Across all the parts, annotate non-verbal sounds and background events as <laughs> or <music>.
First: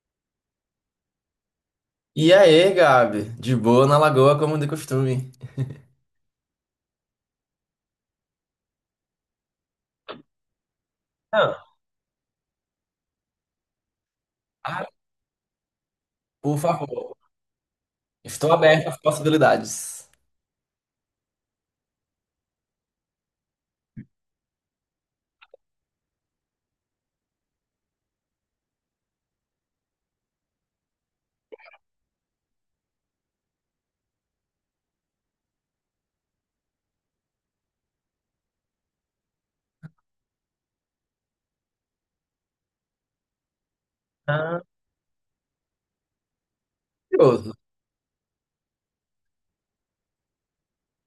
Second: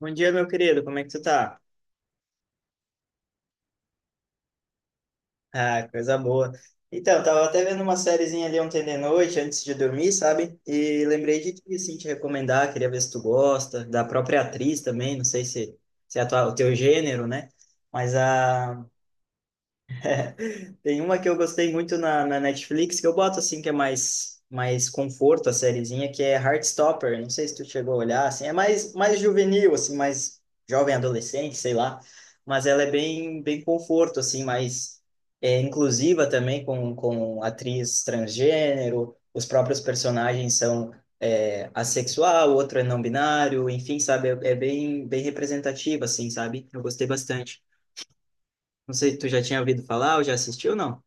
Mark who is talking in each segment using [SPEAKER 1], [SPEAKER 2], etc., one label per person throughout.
[SPEAKER 1] Bom dia, meu querido. Como é que tu tá?
[SPEAKER 2] E aí, Gabi? De boa na lagoa, como de costume.
[SPEAKER 1] Ah, coisa boa. Então, tava até vendo uma sériezinha ali ontem de noite, antes de dormir, sabe? E lembrei de
[SPEAKER 2] Ah,
[SPEAKER 1] ti, assim, te recomendar, queria ver se tu gosta, da própria atriz
[SPEAKER 2] ah,
[SPEAKER 1] também, não sei se, se é a o
[SPEAKER 2] por
[SPEAKER 1] teu
[SPEAKER 2] favor,
[SPEAKER 1] gênero, né? Mas
[SPEAKER 2] estou
[SPEAKER 1] a
[SPEAKER 2] aberto às possibilidades.
[SPEAKER 1] Tem uma que eu gostei muito na Netflix, que eu boto assim, que é mais conforto a sériezinha, que é Heartstopper. Não sei se tu chegou a olhar, assim, é mais juvenil, assim, mais jovem adolescente, sei lá. Mas ela é bem conforto, assim, mais inclusiva também com atriz transgênero. Os próprios personagens são assexual, outro é não binário, enfim, sabe? É
[SPEAKER 2] Ah,
[SPEAKER 1] bem representativa, assim, sabe? Eu gostei
[SPEAKER 2] curioso.
[SPEAKER 1] bastante. Não sei, tu já tinha ouvido falar ou já assistiu, não?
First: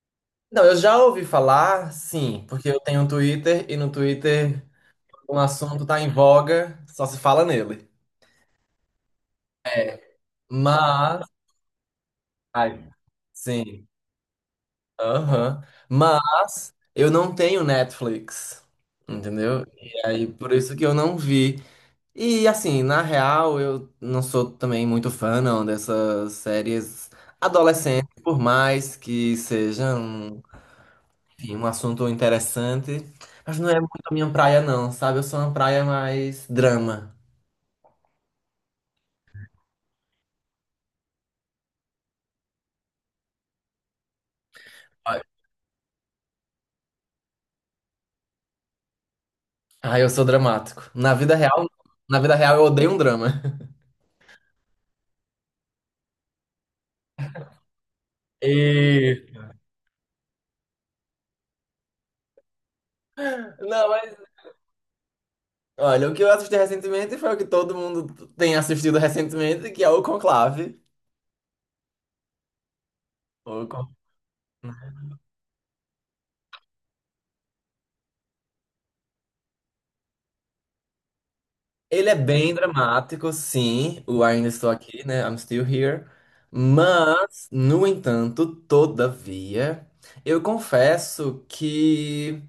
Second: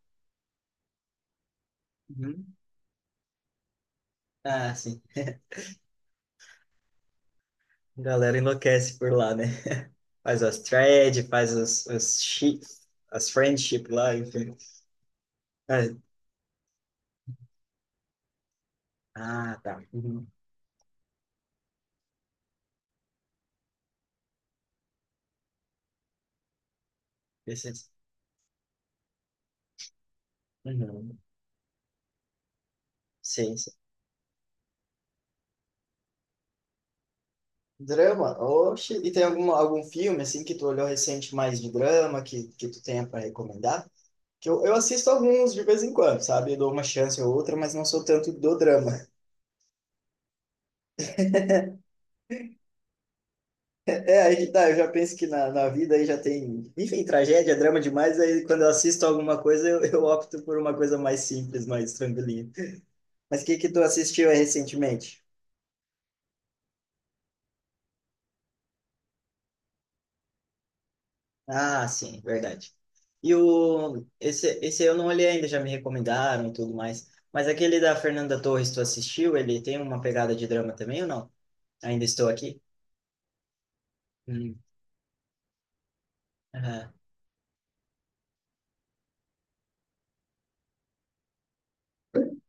[SPEAKER 2] Não, eu já ouvi falar, sim,
[SPEAKER 1] Uhum.
[SPEAKER 2] porque eu tenho um Twitter e no Twitter
[SPEAKER 1] Ah, sim.
[SPEAKER 2] um assunto tá em voga, só se fala nele.
[SPEAKER 1] A galera enlouquece por lá, né? <laughs> Faz as threads,
[SPEAKER 2] Mas,
[SPEAKER 1] faz
[SPEAKER 2] ai,
[SPEAKER 1] as friendship
[SPEAKER 2] sim,
[SPEAKER 1] lá, enfim.
[SPEAKER 2] aham.
[SPEAKER 1] Ah,
[SPEAKER 2] Mas eu não tenho Netflix,
[SPEAKER 1] ah,
[SPEAKER 2] entendeu?
[SPEAKER 1] tá.
[SPEAKER 2] E
[SPEAKER 1] Uhum.
[SPEAKER 2] aí, por isso que eu não vi. E assim, na real, eu não sou também muito fã não dessas séries
[SPEAKER 1] Preciso.
[SPEAKER 2] adolescentes, por mais que seja um,
[SPEAKER 1] Uhum.
[SPEAKER 2] enfim, um assunto interessante,
[SPEAKER 1] Sim,
[SPEAKER 2] mas não
[SPEAKER 1] sim.
[SPEAKER 2] é muito a minha praia não, sabe? Eu sou uma praia mais drama.
[SPEAKER 1] Drama? Oxe, e tem algum filme, assim, que tu olhou recente mais de drama, que tu tenha para recomendar? Que eu assisto alguns de vez em quando, sabe? Eu dou uma chance ou outra, mas não sou tanto do drama.
[SPEAKER 2] Ah, eu sou dramático. Na vida real eu odeio um drama. <laughs>
[SPEAKER 1] É, aí que tá, eu já penso que na vida aí já tem, enfim, tragédia, drama demais, aí quando eu assisto
[SPEAKER 2] E
[SPEAKER 1] alguma coisa eu opto por uma coisa mais simples, mais tranquilinha. Mas o que que tu
[SPEAKER 2] não, mas
[SPEAKER 1] assistiu aí recentemente?
[SPEAKER 2] olha, o que eu assisti recentemente foi o que todo mundo tem assistido recentemente, que é o Conclave.
[SPEAKER 1] Ah, sim, verdade.
[SPEAKER 2] O Conclave.
[SPEAKER 1] Esse eu não olhei ainda, já me recomendaram e tudo mais, mas aquele da Fernanda Torres, tu assistiu? Ele tem uma pegada de drama também ou não? Ainda
[SPEAKER 2] Ele é
[SPEAKER 1] estou
[SPEAKER 2] bem
[SPEAKER 1] aqui?
[SPEAKER 2] dramático, sim, o Ainda
[SPEAKER 1] Uhum.
[SPEAKER 2] Estou Aqui, né? I'm Still Here.
[SPEAKER 1] Aham.
[SPEAKER 2] Mas, no entanto, todavia, eu confesso que.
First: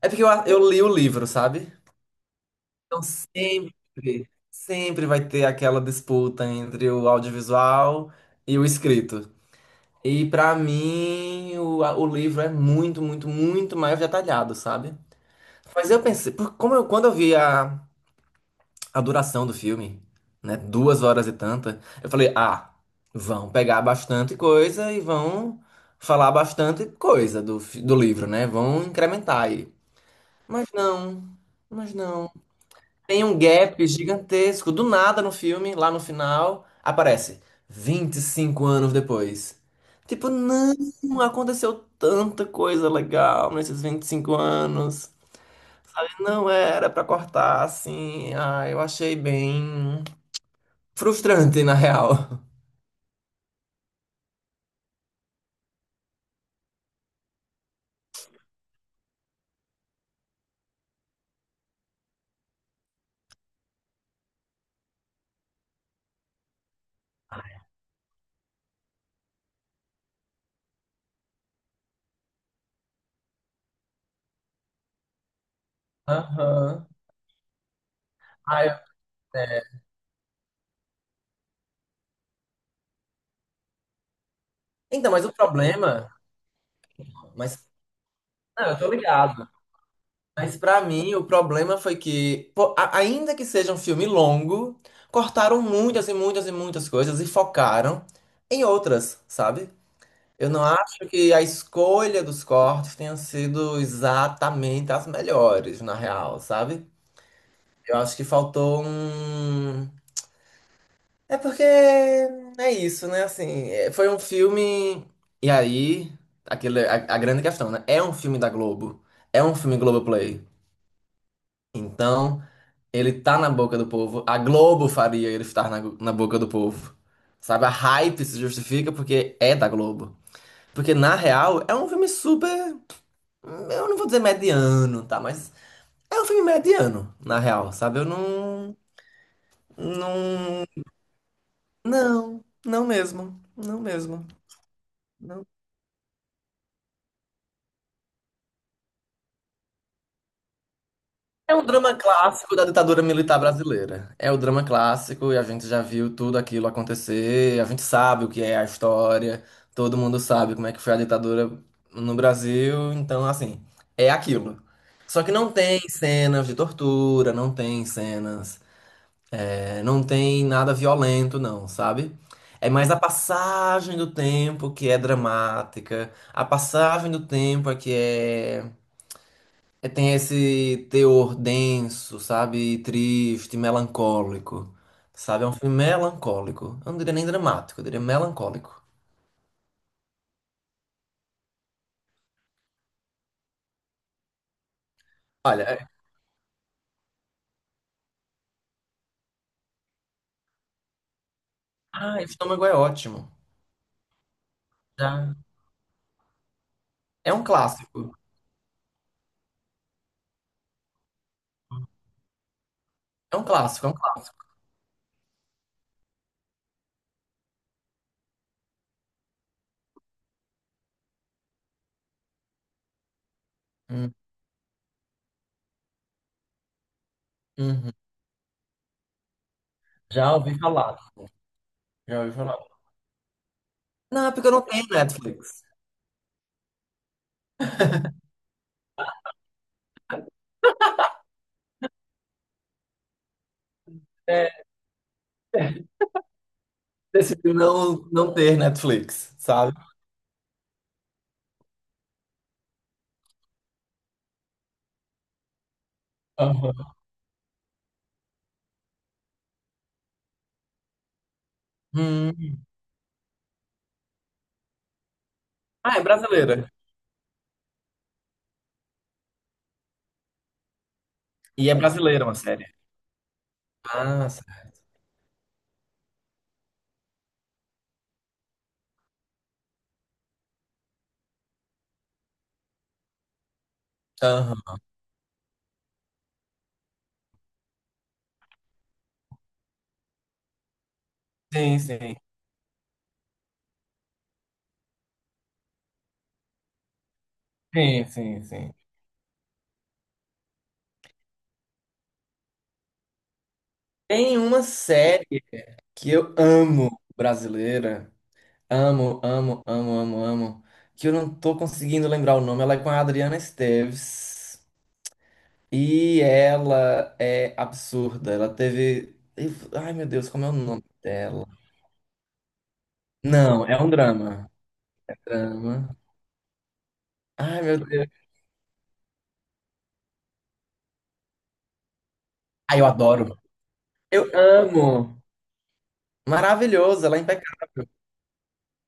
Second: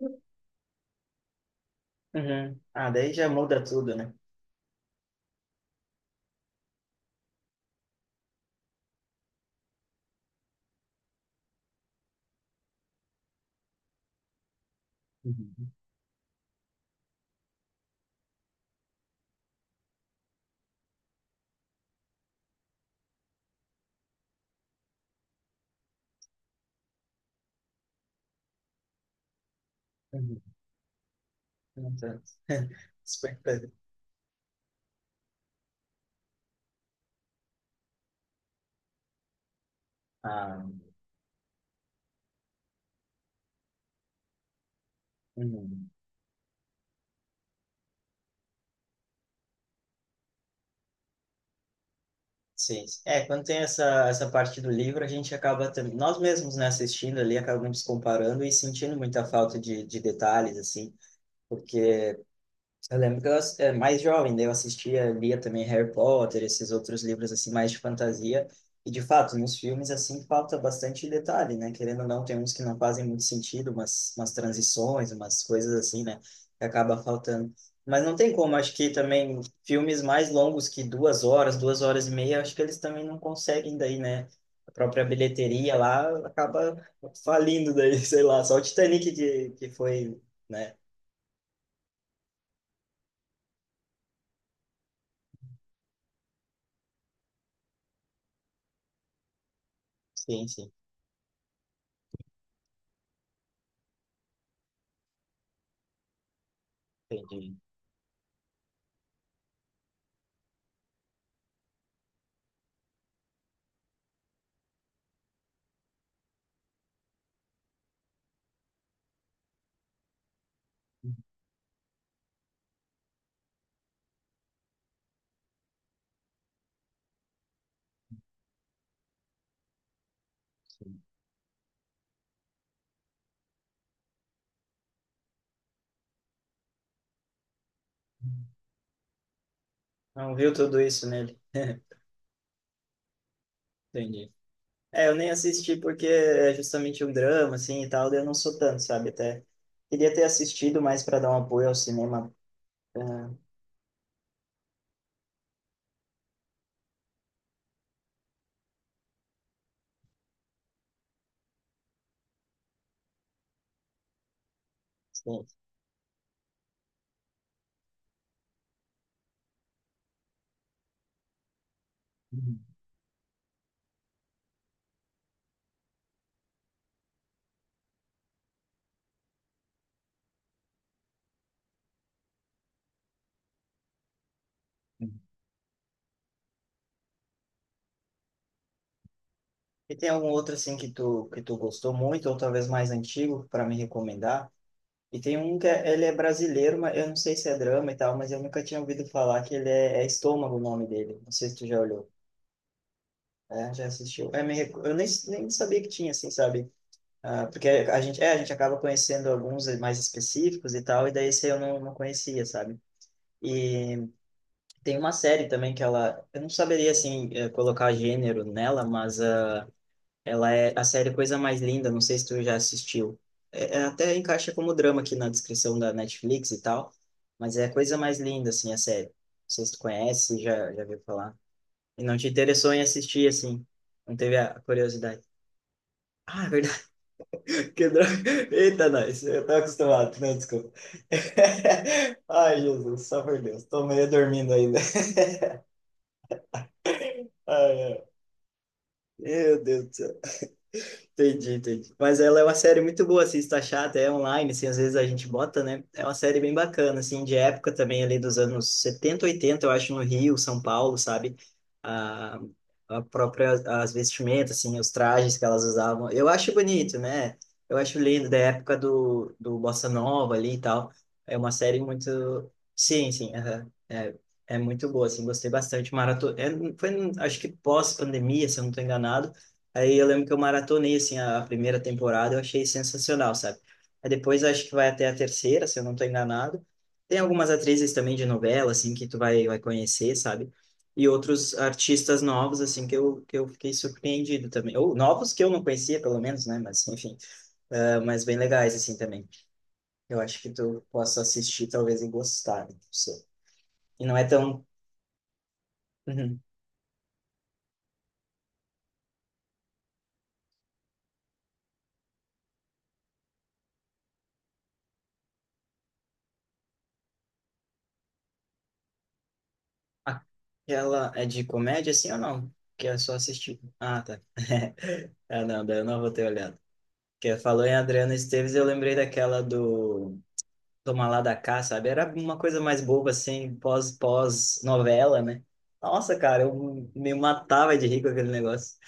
[SPEAKER 2] É porque eu li o livro, sabe?
[SPEAKER 1] Uhum. Ah,
[SPEAKER 2] Então
[SPEAKER 1] daí já muda tudo, né?
[SPEAKER 2] sempre vai ter aquela disputa entre o audiovisual e o escrito. E pra mim, o livro é muito, muito, muito mais detalhado, sabe?
[SPEAKER 1] Uhum.
[SPEAKER 2] Mas eu pensei, como eu, quando eu vi a duração do filme, né? Duas horas e tanta. Eu falei, ah, vão pegar bastante coisa e vão falar bastante coisa do livro, né? Vão incrementar aí.
[SPEAKER 1] Uhum.
[SPEAKER 2] Mas não,
[SPEAKER 1] Não
[SPEAKER 2] mas
[SPEAKER 1] tanto.
[SPEAKER 2] não.
[SPEAKER 1] <laughs>
[SPEAKER 2] Tem um
[SPEAKER 1] Super.
[SPEAKER 2] gap gigantesco. Do nada no filme, lá no final, aparece 25 anos depois. Tipo,
[SPEAKER 1] Ah.
[SPEAKER 2] não, aconteceu tanta coisa legal nesses 25 anos.
[SPEAKER 1] Uhum.
[SPEAKER 2] Não era pra cortar assim. Ah, eu achei bem. Frustrante, na real.
[SPEAKER 1] Sim. É, quando tem essa parte do livro, a gente acaba também, nós mesmos, né, assistindo ali, acabamos comparando e sentindo muita falta de detalhes, assim, porque eu lembro que eu é, mais jovem, daí eu assistia, lia também Harry Potter, esses outros livros assim mais de fantasia. E de fato, nos filmes assim falta bastante detalhe, né? Querendo ou não, tem uns que não fazem muito sentido, umas transições, umas coisas assim, né? Que
[SPEAKER 2] Aham.
[SPEAKER 1] acaba faltando. Mas não tem como,
[SPEAKER 2] Ah,
[SPEAKER 1] acho
[SPEAKER 2] eu-
[SPEAKER 1] que também
[SPEAKER 2] é.
[SPEAKER 1] filmes mais longos que duas horas e meia, acho que eles também não conseguem daí, né? A própria
[SPEAKER 2] Então, mas o
[SPEAKER 1] bilheteria lá
[SPEAKER 2] problema.
[SPEAKER 1] acaba
[SPEAKER 2] Mas,
[SPEAKER 1] falindo daí, <laughs> sei lá, só o
[SPEAKER 2] não, eu tô
[SPEAKER 1] Titanic
[SPEAKER 2] ligado.
[SPEAKER 1] que foi,
[SPEAKER 2] Mas
[SPEAKER 1] né?
[SPEAKER 2] para mim, o problema foi que, pô, ainda que seja um filme longo, cortaram muitas coisas e focaram em outras, sabe?
[SPEAKER 1] Sim,
[SPEAKER 2] Eu não
[SPEAKER 1] sim,
[SPEAKER 2] acho que a escolha dos cortes tenha sido exatamente as melhores, na real, sabe?
[SPEAKER 1] entendi.
[SPEAKER 2] Eu acho que faltou um. É porque é isso, né? Assim, é, foi um filme. E aí, aquele, a grande questão, né? É um filme da Globo. É um filme Globoplay. Então, ele tá na boca do povo. A Globo faria ele estar na boca do povo. Sabe? A hype se justifica porque é da Globo. Porque, na real, é um filme super. Eu não vou dizer mediano, tá? Mas é um filme mediano, na real, sabe? Eu não.
[SPEAKER 1] Não viu
[SPEAKER 2] Não.
[SPEAKER 1] tudo isso nele. <laughs>
[SPEAKER 2] Não, não mesmo. Não mesmo.
[SPEAKER 1] Entendi. É, eu nem assisti porque é justamente um drama, assim, e tal, daí eu não sou tanto, sabe? Até queria ter assistido mais para dar um
[SPEAKER 2] É um
[SPEAKER 1] apoio ao
[SPEAKER 2] drama
[SPEAKER 1] cinema.
[SPEAKER 2] clássico da ditadura
[SPEAKER 1] Ah,
[SPEAKER 2] militar brasileira. É o drama clássico e a gente já viu tudo aquilo acontecer, a gente sabe o que é a história, todo mundo sabe como é que foi a ditadura no Brasil, então assim, é aquilo. Só que
[SPEAKER 1] sim.
[SPEAKER 2] não tem cenas de tortura, não tem cenas, é, não tem nada violento, não, sabe?
[SPEAKER 1] Uhum.
[SPEAKER 2] É mais a passagem do tempo que é dramática, a passagem do tempo é que é é, tem esse teor denso, sabe? Triste, melancólico. Sabe? É um filme melancólico. Eu não diria nem dramático, eu diria melancólico.
[SPEAKER 1] E tem algum outro, assim, que tu gostou muito, ou talvez mais antigo, para me recomendar? E tem um
[SPEAKER 2] Olha,
[SPEAKER 1] que
[SPEAKER 2] é-
[SPEAKER 1] é, ele é brasileiro, mas eu não sei se é drama e tal, mas eu nunca tinha ouvido falar que é Estômago o nome dele. Não sei se tu já olhou.
[SPEAKER 2] ah, Estômago é ótimo.
[SPEAKER 1] É, já assistiu. Eu
[SPEAKER 2] Já.
[SPEAKER 1] nem sabia que tinha, assim, sabe?
[SPEAKER 2] É um
[SPEAKER 1] Ah, porque
[SPEAKER 2] clássico.
[SPEAKER 1] a gente acaba conhecendo alguns mais específicos e tal, e daí esse eu não conhecia, sabe?
[SPEAKER 2] É um clássico, é um
[SPEAKER 1] E
[SPEAKER 2] clássico.
[SPEAKER 1] tem uma série também que ela, eu não saberia assim colocar gênero nela, mas ela é a série Coisa Mais Linda, não sei se tu já assistiu.
[SPEAKER 2] Hum,
[SPEAKER 1] Até encaixa como drama aqui na descrição da Netflix e tal, mas é a
[SPEAKER 2] uhum.
[SPEAKER 1] Coisa Mais Linda assim a série. Não sei se tu
[SPEAKER 2] Já
[SPEAKER 1] conhece,
[SPEAKER 2] ouvi
[SPEAKER 1] já
[SPEAKER 2] falar.
[SPEAKER 1] viu falar. E não
[SPEAKER 2] Já
[SPEAKER 1] te
[SPEAKER 2] ouvi falar.
[SPEAKER 1] interessou em assistir assim, não
[SPEAKER 2] Não, é
[SPEAKER 1] teve
[SPEAKER 2] porque eu
[SPEAKER 1] a
[SPEAKER 2] não tenho
[SPEAKER 1] curiosidade.
[SPEAKER 2] Netflix.
[SPEAKER 1] Ah, é verdade. Quebrou. <laughs> Eita, nós. Eu tava acostumado, né? Desculpa. <laughs> Ai, Jesus, só por Deus. Tô meio
[SPEAKER 2] É,
[SPEAKER 1] dormindo ainda. <laughs>
[SPEAKER 2] decidi
[SPEAKER 1] Ai, ai.
[SPEAKER 2] não ter Netflix,
[SPEAKER 1] Meu
[SPEAKER 2] sabe?
[SPEAKER 1] Deus do céu. Entendi, entendi. Mas ela é uma série muito boa, assim, está chata, é online, assim, às vezes a gente bota, né? É uma série bem
[SPEAKER 2] Aham.
[SPEAKER 1] bacana, assim, de época também, ali dos anos 70, 80, eu acho, no Rio, São Paulo, sabe? A,
[SPEAKER 2] Hum.
[SPEAKER 1] a própria, as vestimentas, assim, os trajes que elas
[SPEAKER 2] Ah, é
[SPEAKER 1] usavam. Eu acho
[SPEAKER 2] brasileira.
[SPEAKER 1] bonito, né? Eu acho lindo, da época do Bossa Nova ali e tal. É uma
[SPEAKER 2] E é
[SPEAKER 1] série
[SPEAKER 2] brasileira uma
[SPEAKER 1] muito...
[SPEAKER 2] série.
[SPEAKER 1] Sim, sim, aham. É,
[SPEAKER 2] Ah,
[SPEAKER 1] é
[SPEAKER 2] certo.
[SPEAKER 1] muito boa, assim, gostei bastante. Maratona... É, foi, acho que pós-pandemia, se eu não estou enganado. Aí eu lembro que eu maratonei, assim, a primeira temporada, eu achei sensacional, sabe? Aí depois eu acho que
[SPEAKER 2] Aham.
[SPEAKER 1] vai até a terceira, se eu não tô enganado. Tem algumas atrizes também de novela, assim, que vai conhecer, sabe? E outros
[SPEAKER 2] Sim, sim.
[SPEAKER 1] artistas novos, assim, que que eu fiquei surpreendido também. Ou novos que eu não conhecia, pelo menos, né? Mas, enfim,
[SPEAKER 2] Sim,
[SPEAKER 1] mas bem
[SPEAKER 2] sim, sim.
[SPEAKER 1] legais, assim, também. Eu acho que tu possa assistir, talvez, e gostar, né? Não sei. E não é
[SPEAKER 2] Tem uma
[SPEAKER 1] tão...
[SPEAKER 2] série que eu
[SPEAKER 1] Uhum.
[SPEAKER 2] amo, brasileira. Amo, amo, amo, amo, amo. Que eu não tô conseguindo lembrar o nome. Ela é com a Adriana Esteves. E ela é absurda. Ela teve. Ai, meu Deus, como é o nome
[SPEAKER 1] Aquela é de
[SPEAKER 2] dela?
[SPEAKER 1] comédia, assim, ou não? Que é só assistir.
[SPEAKER 2] Não, é um
[SPEAKER 1] Ah, tá.
[SPEAKER 2] drama.
[SPEAKER 1] <laughs> Ah, não, daí eu
[SPEAKER 2] Drama.
[SPEAKER 1] não vou ter olhado. Porque
[SPEAKER 2] Ai,
[SPEAKER 1] falou em
[SPEAKER 2] meu
[SPEAKER 1] Adriana
[SPEAKER 2] Deus.
[SPEAKER 1] Esteves, eu lembrei daquela do Toma lá da cá, sabe? Era uma coisa
[SPEAKER 2] Ai,
[SPEAKER 1] mais
[SPEAKER 2] eu
[SPEAKER 1] boba,
[SPEAKER 2] adoro.
[SPEAKER 1] assim,
[SPEAKER 2] Eu
[SPEAKER 1] pós-novela,
[SPEAKER 2] amo.
[SPEAKER 1] né? Nossa, cara, eu
[SPEAKER 2] Maravilhoso,
[SPEAKER 1] me
[SPEAKER 2] ela é
[SPEAKER 1] matava de
[SPEAKER 2] impecável.
[SPEAKER 1] rir com aquele negócio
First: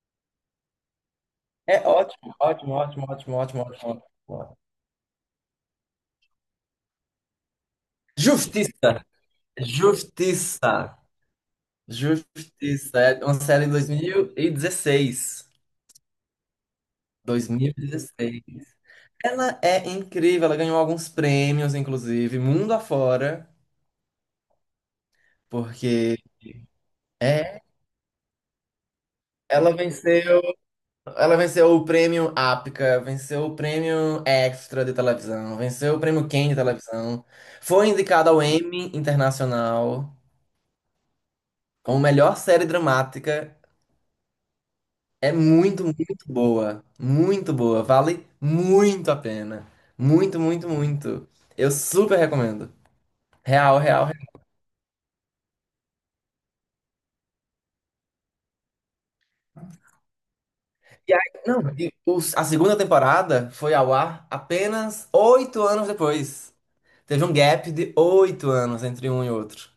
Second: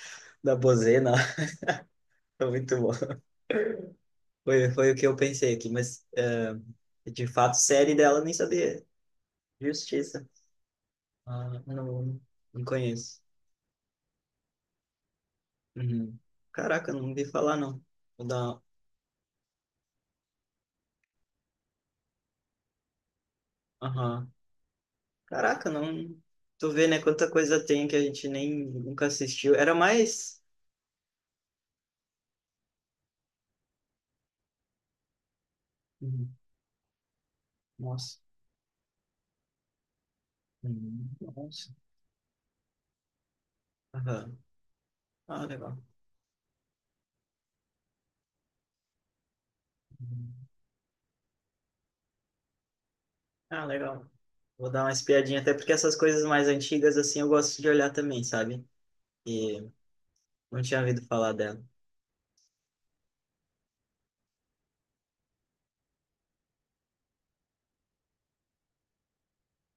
[SPEAKER 1] da bozena. <laughs>
[SPEAKER 2] É ótimo,
[SPEAKER 1] Foi
[SPEAKER 2] ótimo,
[SPEAKER 1] muito bom.
[SPEAKER 2] ótimo, ótimo, ótimo, ótimo. Ótimo.
[SPEAKER 1] Foi o que eu pensei aqui, mas de fato, série dela eu nem sabia.
[SPEAKER 2] Justiça.
[SPEAKER 1] Justiça.
[SPEAKER 2] Justiça.
[SPEAKER 1] Ah, não, não
[SPEAKER 2] Justiça,
[SPEAKER 1] conheço.
[SPEAKER 2] é uma série de dois mil e dezesseis,
[SPEAKER 1] Uhum. Caraca, não ouvi
[SPEAKER 2] dois
[SPEAKER 1] falar,
[SPEAKER 2] mil e
[SPEAKER 1] não. Vou
[SPEAKER 2] dezesseis.
[SPEAKER 1] dar.
[SPEAKER 2] Ela é incrível, ela ganhou alguns prêmios, inclusive, mundo afora,
[SPEAKER 1] Aham. Caraca, não.
[SPEAKER 2] porque
[SPEAKER 1] Tu vê, né? Quanta coisa
[SPEAKER 2] é,
[SPEAKER 1] tem que a gente nem nunca assistiu. Era
[SPEAKER 2] ela
[SPEAKER 1] mais.
[SPEAKER 2] venceu, ela venceu o prêmio APCA, venceu o prêmio Extra de televisão, venceu o prêmio
[SPEAKER 1] Uhum.
[SPEAKER 2] Ken de televisão, foi
[SPEAKER 1] Nossa.
[SPEAKER 2] indicada ao Emmy Internacional
[SPEAKER 1] Uhum. Nossa.
[SPEAKER 2] como melhor série dramática.
[SPEAKER 1] Aham.
[SPEAKER 2] É
[SPEAKER 1] Ah, legal.
[SPEAKER 2] muito, muito boa. Muito boa. Vale muito a pena.
[SPEAKER 1] Uhum.
[SPEAKER 2] Muito, muito, muito. Eu super recomendo.
[SPEAKER 1] Ah,
[SPEAKER 2] Real,
[SPEAKER 1] legal.
[SPEAKER 2] real, real.
[SPEAKER 1] Vou dar uma espiadinha, até porque essas coisas mais antigas, assim, eu gosto de olhar também, sabe? E não tinha ouvido
[SPEAKER 2] E aí,
[SPEAKER 1] falar
[SPEAKER 2] não,
[SPEAKER 1] dela.
[SPEAKER 2] e a segunda temporada foi ao ar apenas 8 anos depois. Teve um gap de 8 anos entre um e outro.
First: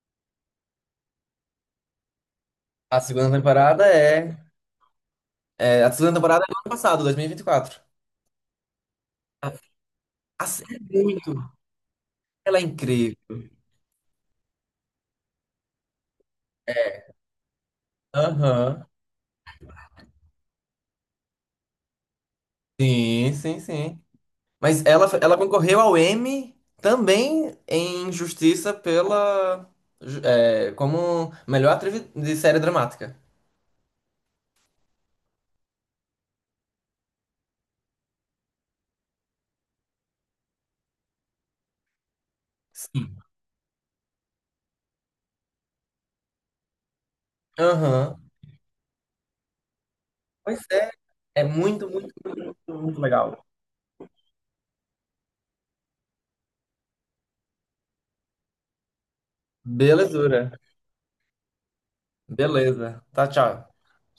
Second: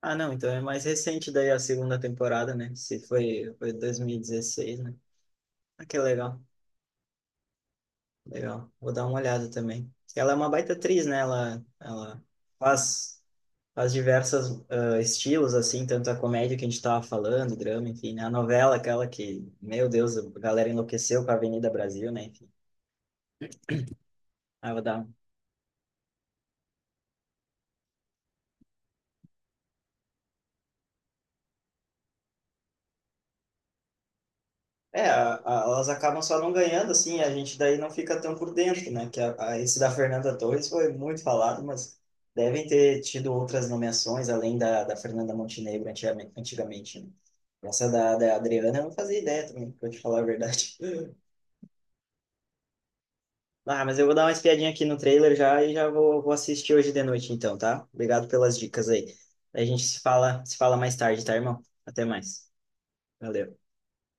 [SPEAKER 1] Ah, não, então é mais recente daí a segunda temporada, né? Se
[SPEAKER 2] A segunda
[SPEAKER 1] foi
[SPEAKER 2] temporada é,
[SPEAKER 1] 2016, né? Ah,
[SPEAKER 2] a
[SPEAKER 1] que
[SPEAKER 2] segunda
[SPEAKER 1] legal,
[SPEAKER 2] temporada é do ano passado, 2024.
[SPEAKER 1] legal. Vou dar uma olhada também. Ela é
[SPEAKER 2] A
[SPEAKER 1] uma baita
[SPEAKER 2] série é
[SPEAKER 1] atriz, né?
[SPEAKER 2] muito.
[SPEAKER 1] Ela
[SPEAKER 2] Ela é
[SPEAKER 1] faz
[SPEAKER 2] incrível.
[SPEAKER 1] as diversas estilos, assim, tanto a comédia que a gente estava falando, drama, enfim, né? A novela,
[SPEAKER 2] Aham.
[SPEAKER 1] aquela que, meu Deus, a galera enlouqueceu com a Avenida Brasil, né? Enfim,
[SPEAKER 2] Sim, sim, sim.
[SPEAKER 1] ah, vou
[SPEAKER 2] Mas
[SPEAKER 1] dar...
[SPEAKER 2] ela concorreu ao Emmy também em Justiça pela. É, como melhor atriz de série dramática.
[SPEAKER 1] É, elas acabam só não ganhando, assim, a gente daí não fica tão por dentro, né? Que esse da Fernanda Torres foi muito falado, mas devem ter
[SPEAKER 2] Sim.
[SPEAKER 1] tido outras nomeações além da Fernanda Montenegro antigamente, antigamente, né? Essa
[SPEAKER 2] Aham.
[SPEAKER 1] da Adriana eu não fazia ideia também, pra te falar a
[SPEAKER 2] Pois
[SPEAKER 1] verdade.
[SPEAKER 2] é,
[SPEAKER 1] <laughs>
[SPEAKER 2] é muito, muito, muito legal.
[SPEAKER 1] Ah, mas eu vou dar uma espiadinha aqui no trailer já e já vou assistir hoje de noite então, tá? Obrigado pelas dicas aí. A gente
[SPEAKER 2] Belezura.
[SPEAKER 1] se fala mais tarde, tá, irmão? Até mais.
[SPEAKER 2] Beleza. Tá,
[SPEAKER 1] Valeu.
[SPEAKER 2] tchau.